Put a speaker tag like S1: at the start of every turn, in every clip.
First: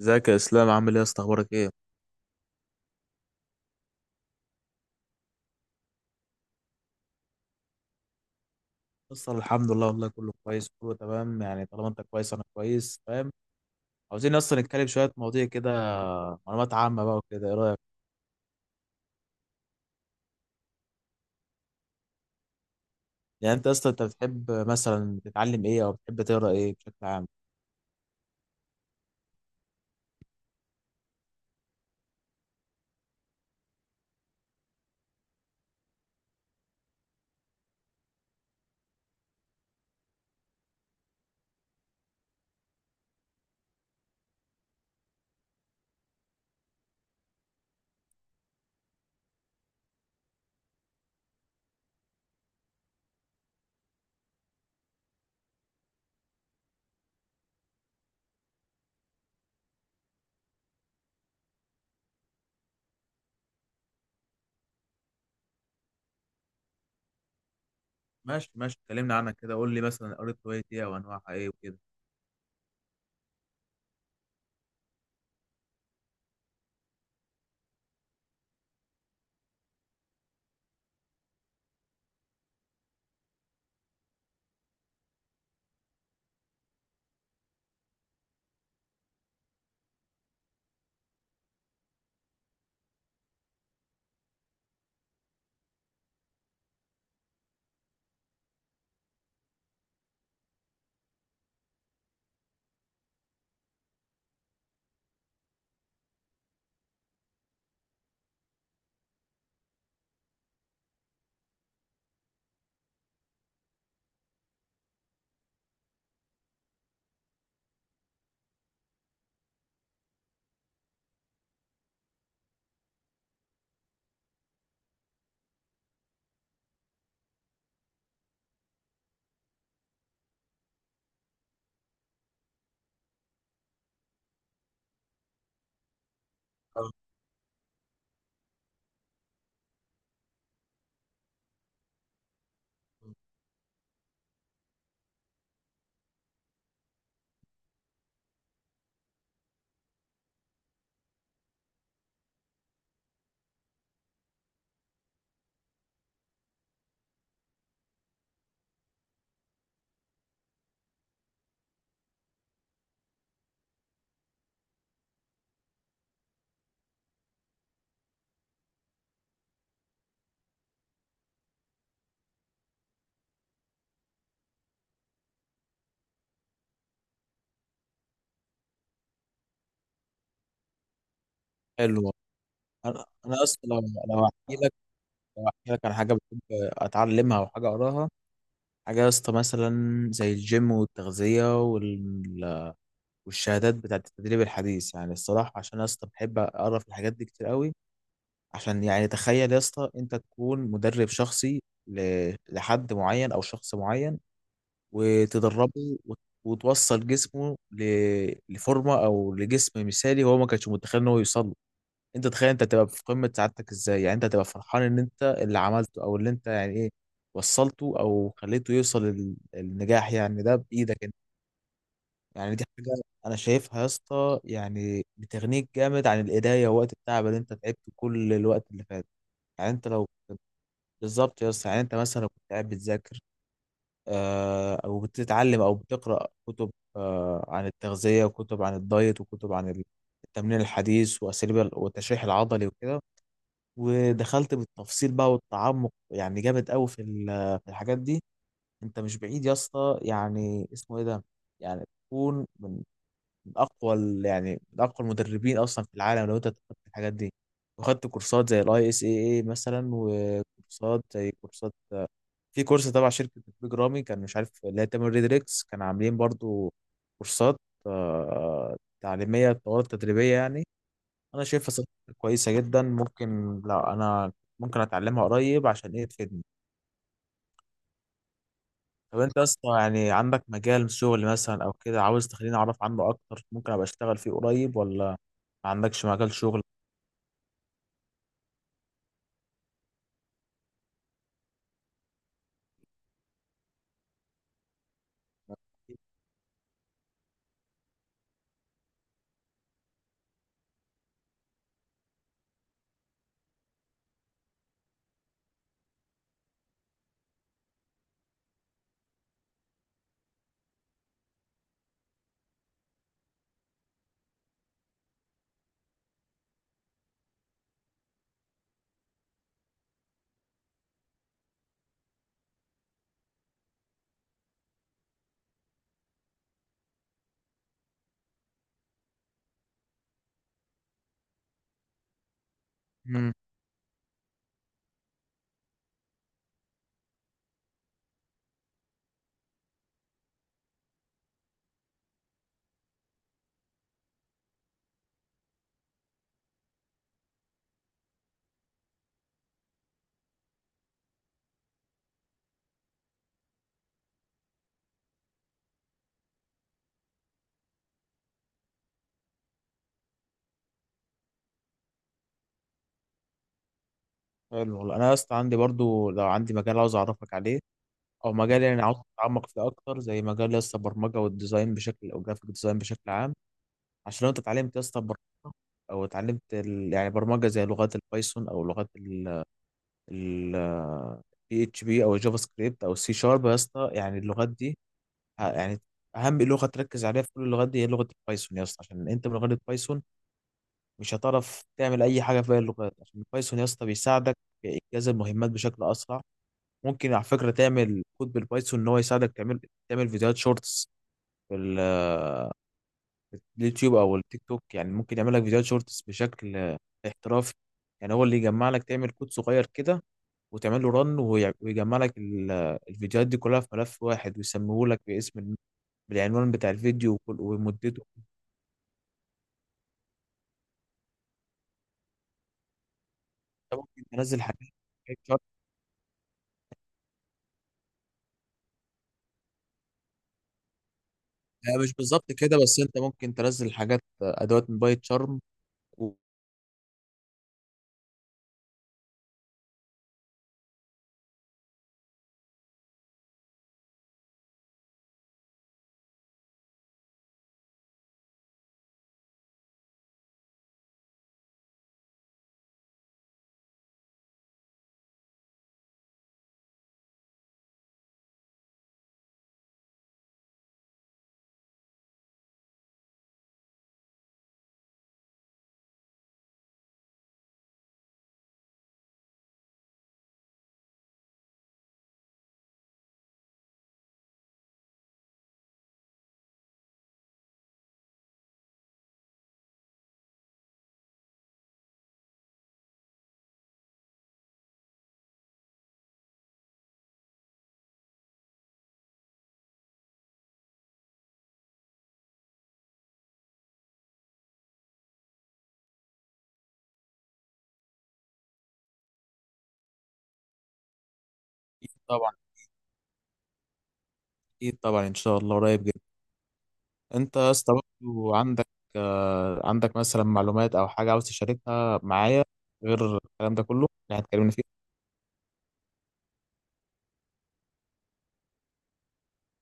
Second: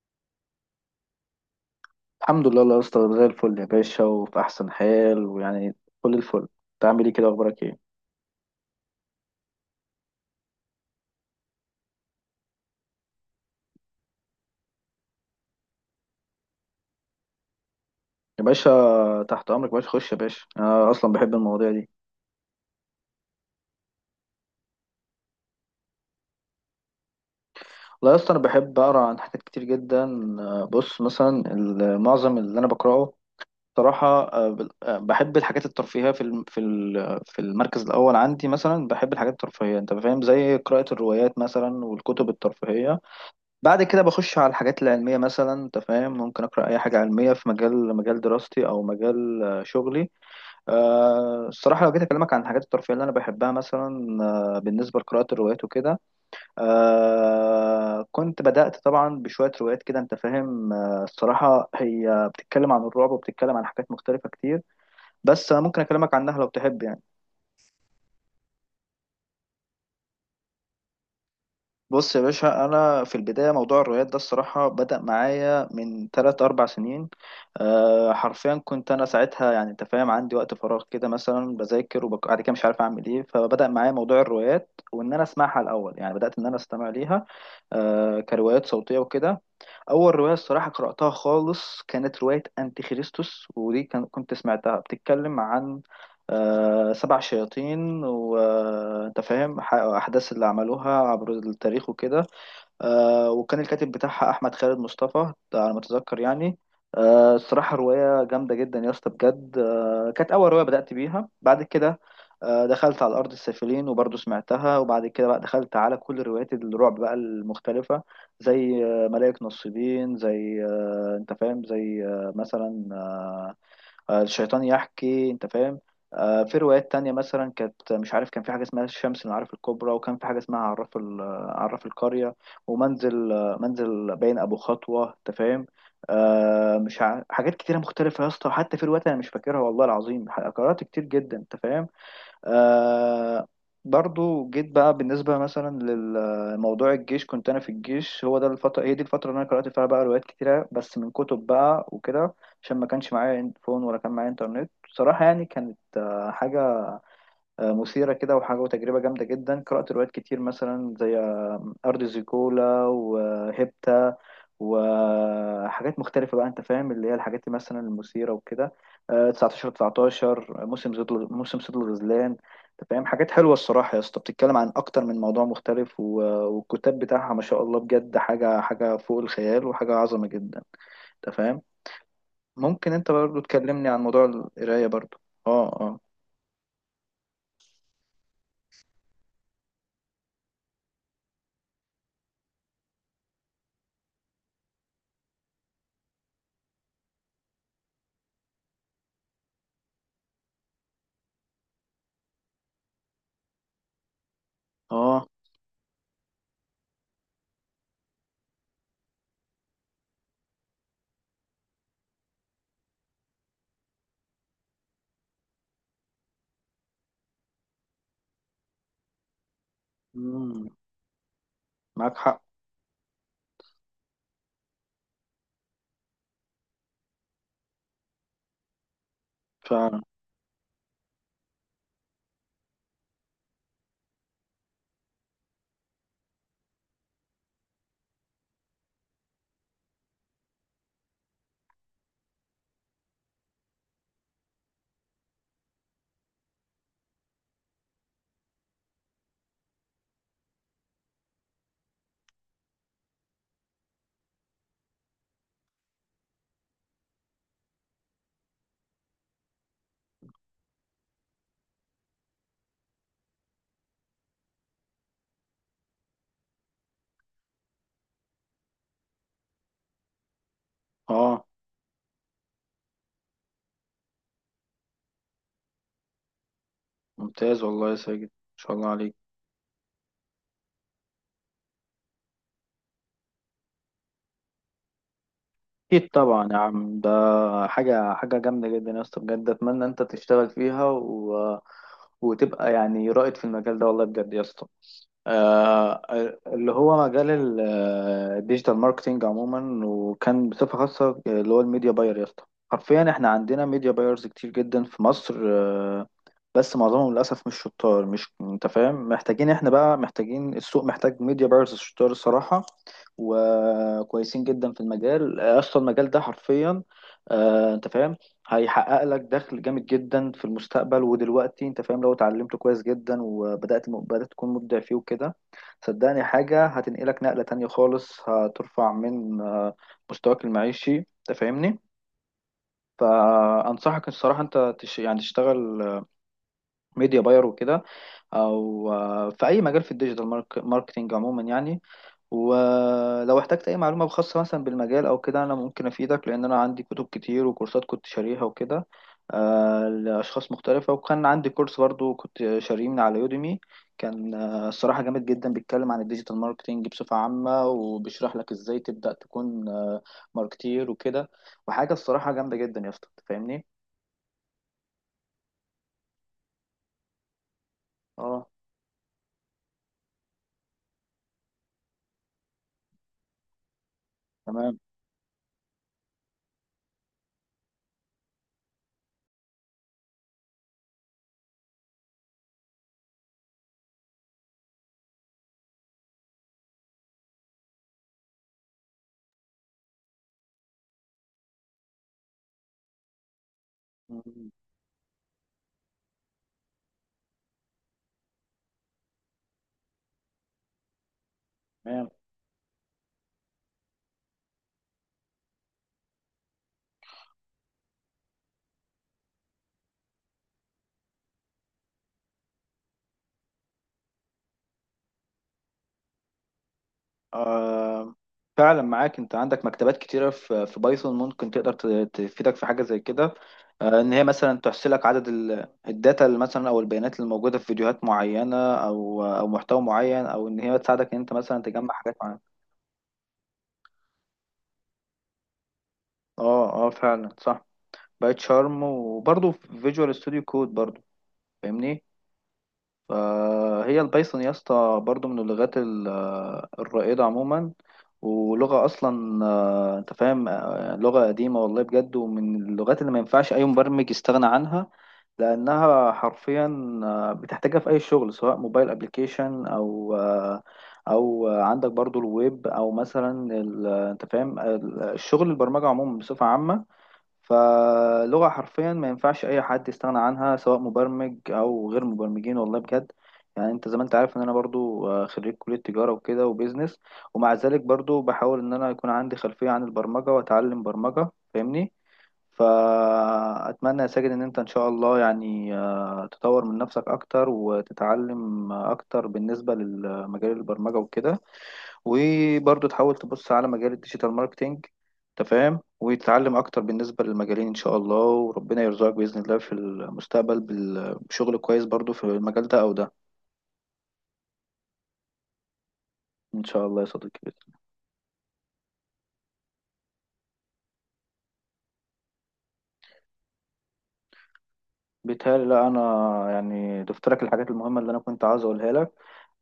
S1: ازيك يا اسلام؟ عامل ايه يا اسطى؟ اخبارك ايه؟
S2: الحمد لله الله يا اسطى، زي الفل يا باشا، وفي احسن حال. ويعني كل الفل. انت عامل ايه كده؟ اخبارك ايه
S1: بص، الحمد لله والله، كله كويس، كله تمام. يعني طالما انت كويس انا كويس، فاهم؟ عاوزين اصلا نتكلم شويه مواضيع كده، معلومات عامه بقى وكده. ايه رايك؟
S2: يا باشا؟ تحت امرك يا باشا، خش يا باشا، انا اصلا بحب المواضيع دي.
S1: يعني انت اصلا انت بتحب مثلا تتعلم ايه، او بتحب تقرا ايه بشكل عام؟
S2: والله يا اسطى انا بحب اقرا عن حاجات كتير جدا. بص، مثلا معظم اللي انا بقراه صراحة، بحب الحاجات الترفيهية. في المركز الأول عندي مثلا بحب الحاجات الترفيهية، أنت فاهم، زي قراءة الروايات مثلا والكتب الترفيهية. بعد كده بخش على الحاجات العلمية مثلا، انت فاهم، ممكن أقرأ أي حاجة علمية في مجال دراستي، أو مجال شغلي. الصراحة لو جيت أكلمك عن الحاجات الترفيهية اللي أنا بحبها مثلا، بالنسبة لقراءة الروايات وكده، كنت بدأت طبعا بشوية روايات كده، أنت فاهم. الصراحة هي بتتكلم عن الرعب وبتتكلم عن حاجات مختلفة كتير. بس أنا ممكن أكلمك عنها لو تحب يعني.
S1: ماشي ماشي، اتكلمنا عنها كده. قول لي مثلا قريت رواية ايه وانواعها ايه وكده.
S2: بص يا باشا، انا في البدايه موضوع الروايات ده الصراحه بدا معايا من 3 4 سنين. حرفيا كنت انا ساعتها، يعني انت فاهم، عندي وقت فراغ كده، مثلا بذاكر وبعد كده مش عارف اعمل ايه، فبدا معايا موضوع الروايات، وان انا اسمعها الاول. يعني بدات ان انا استمع ليها كروايات صوتيه وكده. اول روايه الصراحه قراتها خالص كانت روايه انتي خريستوس، ودي كان كنت سمعتها بتتكلم عن 7 شياطين، وانت فاهم، احداث اللي عملوها عبر التاريخ وكده. وكان الكاتب بتاعها احمد خالد مصطفى ده، على ما اتذكر يعني. الصراحه روايه جامده جدا يا اسطى بجد. كانت اول روايه بدات بيها. بعد كده دخلت على ارض السافلين، وبرضه سمعتها. وبعد كده بقى دخلت على كل روايات الرعب بقى المختلفه، زي ملائك نصيبين، زي انت فاهم، زي آه، مثلا آه، آه، الشيطان يحكي، انت فاهم. في روايات تانية مثلا، كانت مش عارف، كان في حاجة اسمها الشمس العارف الكبرى، وكان في حاجة اسمها عراف القرية، ومنزل آه، منزل باين أبو خطوة، انت فاهم. آه،
S1: آه.
S2: مش ع... حاجات كتيرة مختلفة يا اسطى، حتى في روايات أنا مش فاكرها والله العظيم. قرأت كتير جدا، انت فاهم. آه برضو جيت بقى بالنسبة مثلا للموضوع الجيش. كنت أنا في الجيش، هو ده الفترة، هي دي الفترة اللي أنا قرأت فيها بقى روايات كتيرة، بس من كتب بقى وكده، عشان ما كانش معايا فون ولا كان معايا إنترنت، بصراحة يعني. كانت حاجة مثيرة كده، وحاجة وتجربة جامدة جدا. قرأت روايات كتير مثلا زي أرض زيكولا، وهيبتا، وحاجات مختلفة بقى، أنت فاهم، اللي هي الحاجات دي مثلا المثيرة وكده. 19 موسم صيد الغزلان. أنت فاهم، حاجات حلوة الصراحة يا اسطى، بتتكلم عن أكتر من موضوع مختلف. والكتاب بتاعها ما شاء الله بجد، حاجة فوق الخيال، وحاجة عظمة جدا، أنت فاهم.
S1: حلو.
S2: ممكن
S1: انا
S2: أنت برضو
S1: انا اصلا
S2: تكلمني عن موضوع
S1: لو احكي لك
S2: القراية برضو.
S1: لو
S2: أه،
S1: احكي لك عن
S2: أه،
S1: حاجه بحب اتعلمها او حاجه اقراها، حاجه يا اسطى مثلا زي الجيم والتغذيه والشهادات بتاعت التدريب الحديث يعني. الصراحة عشان يا اسطى بحب أقرأ في الحاجات دي كتير قوي. عشان يعني تخيل يا اسطى، أنت تكون مدرب شخصي لحد معين أو شخص معين،
S2: أه.
S1: وتدربه وتوصل جسمه لفورمة أو لجسم مثالي هو ما كانش متخيل إن هو يوصل له. أنت تخيل أنت تبقى في قمة سعادتك إزاي؟ يعني أنت تبقى فرحان إن أنت اللي عملته أو اللي أنت يعني إيه، وصلته أو خليته يوصل للنجاح. يعني ده
S2: مم،
S1: بإيدك.
S2: معاك حق،
S1: يعني دي حاجة أنا شايفها يا اسطى يعني بتغنيك جامد عن الإيديا ووقت التعب اللي أنت تعبته كل الوقت اللي فات. يعني
S2: فعلا.
S1: بالظبط يا اسطى. يعني أنت مثلا لو كنت قاعد بتذاكر، أو بتتعلم أو بتقرأ كتب عن التغذية وكتب عن الدايت وكتب عن التمرين الحديث وأساليب والتشريح العضلي وكده، ودخلت بالتفصيل بقى والتعمق يعني جامد أوي في الحاجات دي، أنت مش بعيد يا اسطى يعني اسمه إيه ده، يعني تكون من اقوى يعني من اقوى المدربين اصلا في العالم لو انت خدت الحاجات دي، وخدت كورسات زي الاي اس اي اي مثلا، وكورسات زي كورسات في كورس تبع شركه بيج رامي، كان مش عارف اللي هي تامر ريدريكس، كان عاملين برضو كورسات تعليميه، دورات تدريبيه يعني. انا
S2: اه،
S1: شايفها صراحة كويسه جدا. ممكن، لا، انا ممكن اتعلمها قريب عشان ايه تفيدني.
S2: ممتاز والله يا ساجد، ما شاء الله عليك.
S1: طب انت اصلا يعني عندك مجال شغل مثلا او كده عاوز تخليني اعرف عنه اكتر ممكن ابقى اشتغل فيه قريب، ولا ما عندكش
S2: اكيد
S1: مجال
S2: طبعا يا
S1: شغل؟
S2: عم، ده حاجه جامده جدا يا اسطى بجد، اتمنى انت تشتغل فيها وتبقى يعني رائد في المجال ده، والله بجد يا اسطى. آه، اللي هو مجال الديجيتال ماركتينج عموما، وكان بصفة خاصة اللي هو الميديا باير يا اسطى. حرفيا احنا عندنا ميديا بايرز كتير جدا في مصر، بس معظمهم للأسف مش شطار، مش انت فاهم. محتاجين، احنا بقى محتاجين، السوق محتاج ميديا بايرز شطار الصراحة، وكويسين جدا في المجال. اصلا المجال ده حرفيا انت فاهم هيحقق لك دخل جامد جدا في المستقبل ودلوقتي، انت فاهم، لو اتعلمته كويس جدا وبدأت تكون مبدع فيه وكده. صدقني حاجة هتنقلك نقلة تانية خالص، هترفع من مستواك المعيشي، انت فاهمني.
S1: امم
S2: فأنصحك الصراحة انت يعني تشتغل ميديا باير وكده، او في اي مجال في ماركتينج عموما يعني. ولو احتجت اي معلومه خاصه مثلا بالمجال او كده، انا ممكن افيدك، لان انا عندي كتب كتير وكورسات كنت شاريها وكده لاشخاص مختلفه، وكان عندي كورس برضو كنت شاريه من على يوديمي، كان الصراحه جامد جدا، بيتكلم عن الديجيتال ماركتينج بصفه عامه، وبيشرح لك ازاي تبدا تكون ماركتير وكده. وحاجه الصراحه جامده جدا يا اسطى، أنت فاهمني.
S1: حلو والله. انا اصلا عندي برضو لو عندي مجال عاوز اعرفك عليه، او
S2: اه،
S1: مجال يعني عاوز اتعمق فيه اكتر، زي مجال لسه البرمجه والديزاين بشكل، او جرافيك ديزاين بشكل عام. عشان لو انت اتعلمت
S2: تمام.
S1: لسه برمجه، او اتعلمت يعني برمجه زي لغات البايثون، او لغات ال بي اتش بي، او الجافا سكريبت، او السي شارب يا اسطى. يعني اللغات دي، يعني اهم لغه تركز عليها في كل اللغات دي هي لغه البايثون يا اسطى. عشان انت من غير البايثون مش هتعرف تعمل اي حاجه في باقي اللغات، عشان البايثون يا اسطى بيساعدك
S2: مم.
S1: في انجاز المهمات بشكل اسرع. ممكن على فكره تعمل كود بالبايثون ان هو يساعدك تعمل فيديوهات شورتس في
S2: تمام.
S1: اليوتيوب او التيك توك. يعني ممكن يعمل لك فيديوهات شورتس بشكل احترافي. يعني هو اللي يجمع لك تعمل كود صغير كده، وتعمل له رن، ويجمع لك الفيديوهات دي كلها في ملف واحد، ويسميه لك باسم بالعنوان بتاع الفيديو ومدته.
S2: آه، فعلا معاك. انت عندك مكتبات كتيرة في بايثون، ممكن تقدر تفيدك في حاجة زي كده.
S1: انت
S2: آه،
S1: ممكن
S2: ان هي
S1: تنزل حاجات
S2: مثلا تحصي لك
S1: بايت
S2: عدد
S1: شارم.
S2: الداتا اللي مثلا، او البيانات اللي موجودة في فيديوهات معينة، او محتوى معين، او ان هي تساعدك ان انت مثلا
S1: لا،
S2: تجمع
S1: مش
S2: حاجات
S1: بالظبط
S2: معينة.
S1: كده، بس انت ممكن تنزل حاجات، ادوات من بايت شارم و-
S2: اه، اه، فعلا صح، بايت شارم، وبرضه في فيجوال ستوديو كود برضه، فاهمني. فهي البايثون يا اسطى برضو من الرائدة عموما، ولغة أصلا، أنت فاهم، لغة قديمة والله بجد، ومن اللغات اللي ما ينفعش أي مبرمج يستغنى عنها، لأنها حرفيا بتحتاجها في أي شغل، سواء موبايل أبليكيشن، أو عندك برضو الويب، أو مثلا أنت فاهم الشغل، البرمجة عموما بصفة عامة. فلغة حرفيا ما ينفعش أي حد يستغنى عنها، سواء مبرمج أو غير مبرمجين، والله بجد. يعني أنت زي ما أنت عارف إن أنا برضو خريج كلية تجارة وكده، وبيزنس، ومع ذلك برضو بحاول إن أنا يكون عندي خلفية عن البرمجة، وأتعلم برمجة، فاهمني. فأتمنى يا ساجد إن أنت إن شاء الله يعني تطور من نفسك أكتر، وتتعلم أكتر بالنسبة لمجال البرمجة وكده، وبرضه تحاول تبص على مجال الديجيتال ماركتينج، انت فاهم، وتتعلم اكتر بالنسبه للمجالين ان شاء الله. وربنا يرزقك باذن الله في المستقبل بشغل كويس برضه في
S1: طبعا.
S2: المجال ده او ده،
S1: اكيد طبعا، ان شاء الله قريب جدا.
S2: ان شاء الله يا
S1: انت
S2: صديقي
S1: يا
S2: بإذن
S1: اسطى
S2: الله.
S1: برضه عندك مثلا معلومات او حاجه عاوز تشاركها معايا غير الكلام ده كله اللي هتكلمنا فيه؟
S2: بيتهيألي لا، انا يعني ضفت لك الحاجات المهمه اللي انا كنت عاوز اقولها لك،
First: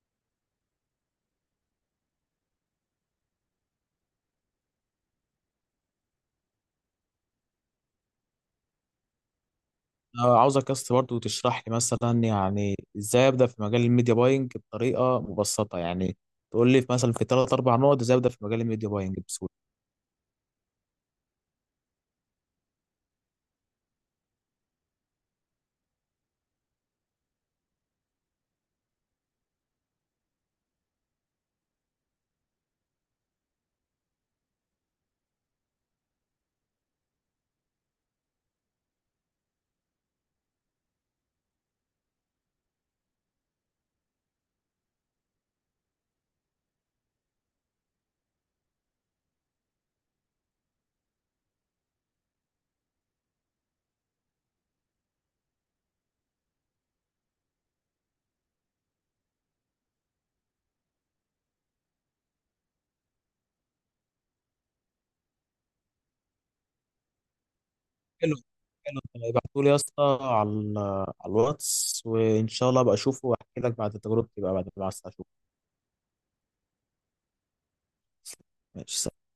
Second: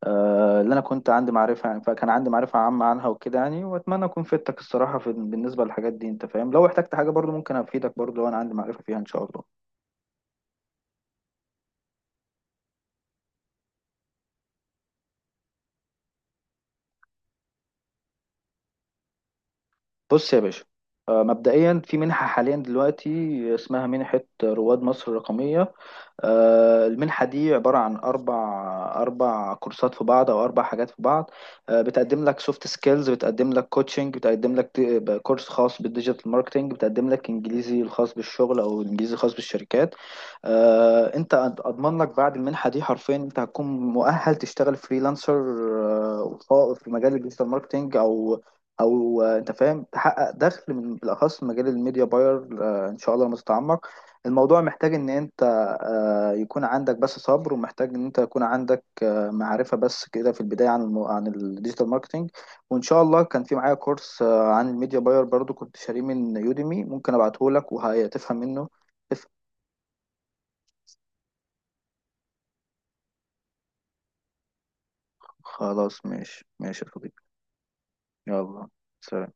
S2: اللي انا كنت عندي معرفه، يعني فكان عندي معرفه عامه عنها وكده يعني. واتمنى اكون فدتك الصراحه في بالنسبه للحاجات دي، انت فاهم. لو احتجت حاجه برضه ممكن افيدك برضه لو انا عندي معرفه فيها ان شاء الله.
S1: أنا عاوزك يا اسطى برضه تشرح لي مثلا يعني ازاي ابدا في مجال الميديا باينج بطريقه مبسطه، يعني تقول لي مثلا في ثلاث اربع نقط ازاي ابدا في مجال الميديا باينج بسهوله.
S2: بص يا باشا، مبدئيا في منحة حاليا دلوقتي اسمها منحة رواد مصر الرقمية. المنحة دي عبارة عن 4 كورسات في بعض، أو 4 حاجات في بعض. بتقدم لك سوفت سكيلز، بتقدم لك كوتشنج، بتقدم لك كورس خاص بالديجيتال ماركتنج، بتقدم لك إنجليزي الخاص بالشغل، أو الإنجليزي الخاص بالشركات. أنت، أضمن لك بعد المنحة دي حرفيا أنت هتكون مؤهل تشتغل فريلانسر في مجال الديجيتال ماركتنج، أو أنت فاهم تحقق دخل، من بالأخص في مجال الميديا باير. إن شاء الله لما تتعمق. الموضوع محتاج إن أنت يكون عندك بس صبر، ومحتاج ان انت يكون عندك معرفة، بس كده في البداية، عن عن الديجيتال ماركتينج. وان شاء الله كان في معايا كورس عن الميديا باير برضو، كنت شاريه من يوديمي، ممكن ابعته لك
S1: حلو.
S2: وهتفهم منه،
S1: حلو.
S2: تفهم.
S1: ابعتوا لي يا اسطى على على الواتس، وان شاء الله ابقى اشوفه واحكي لك بعد تجربتي بقى بعد ما اشوفه.
S2: خلاص، ماشي ماشي يا صديقي. يلا،
S1: ماشي.
S2: سلام.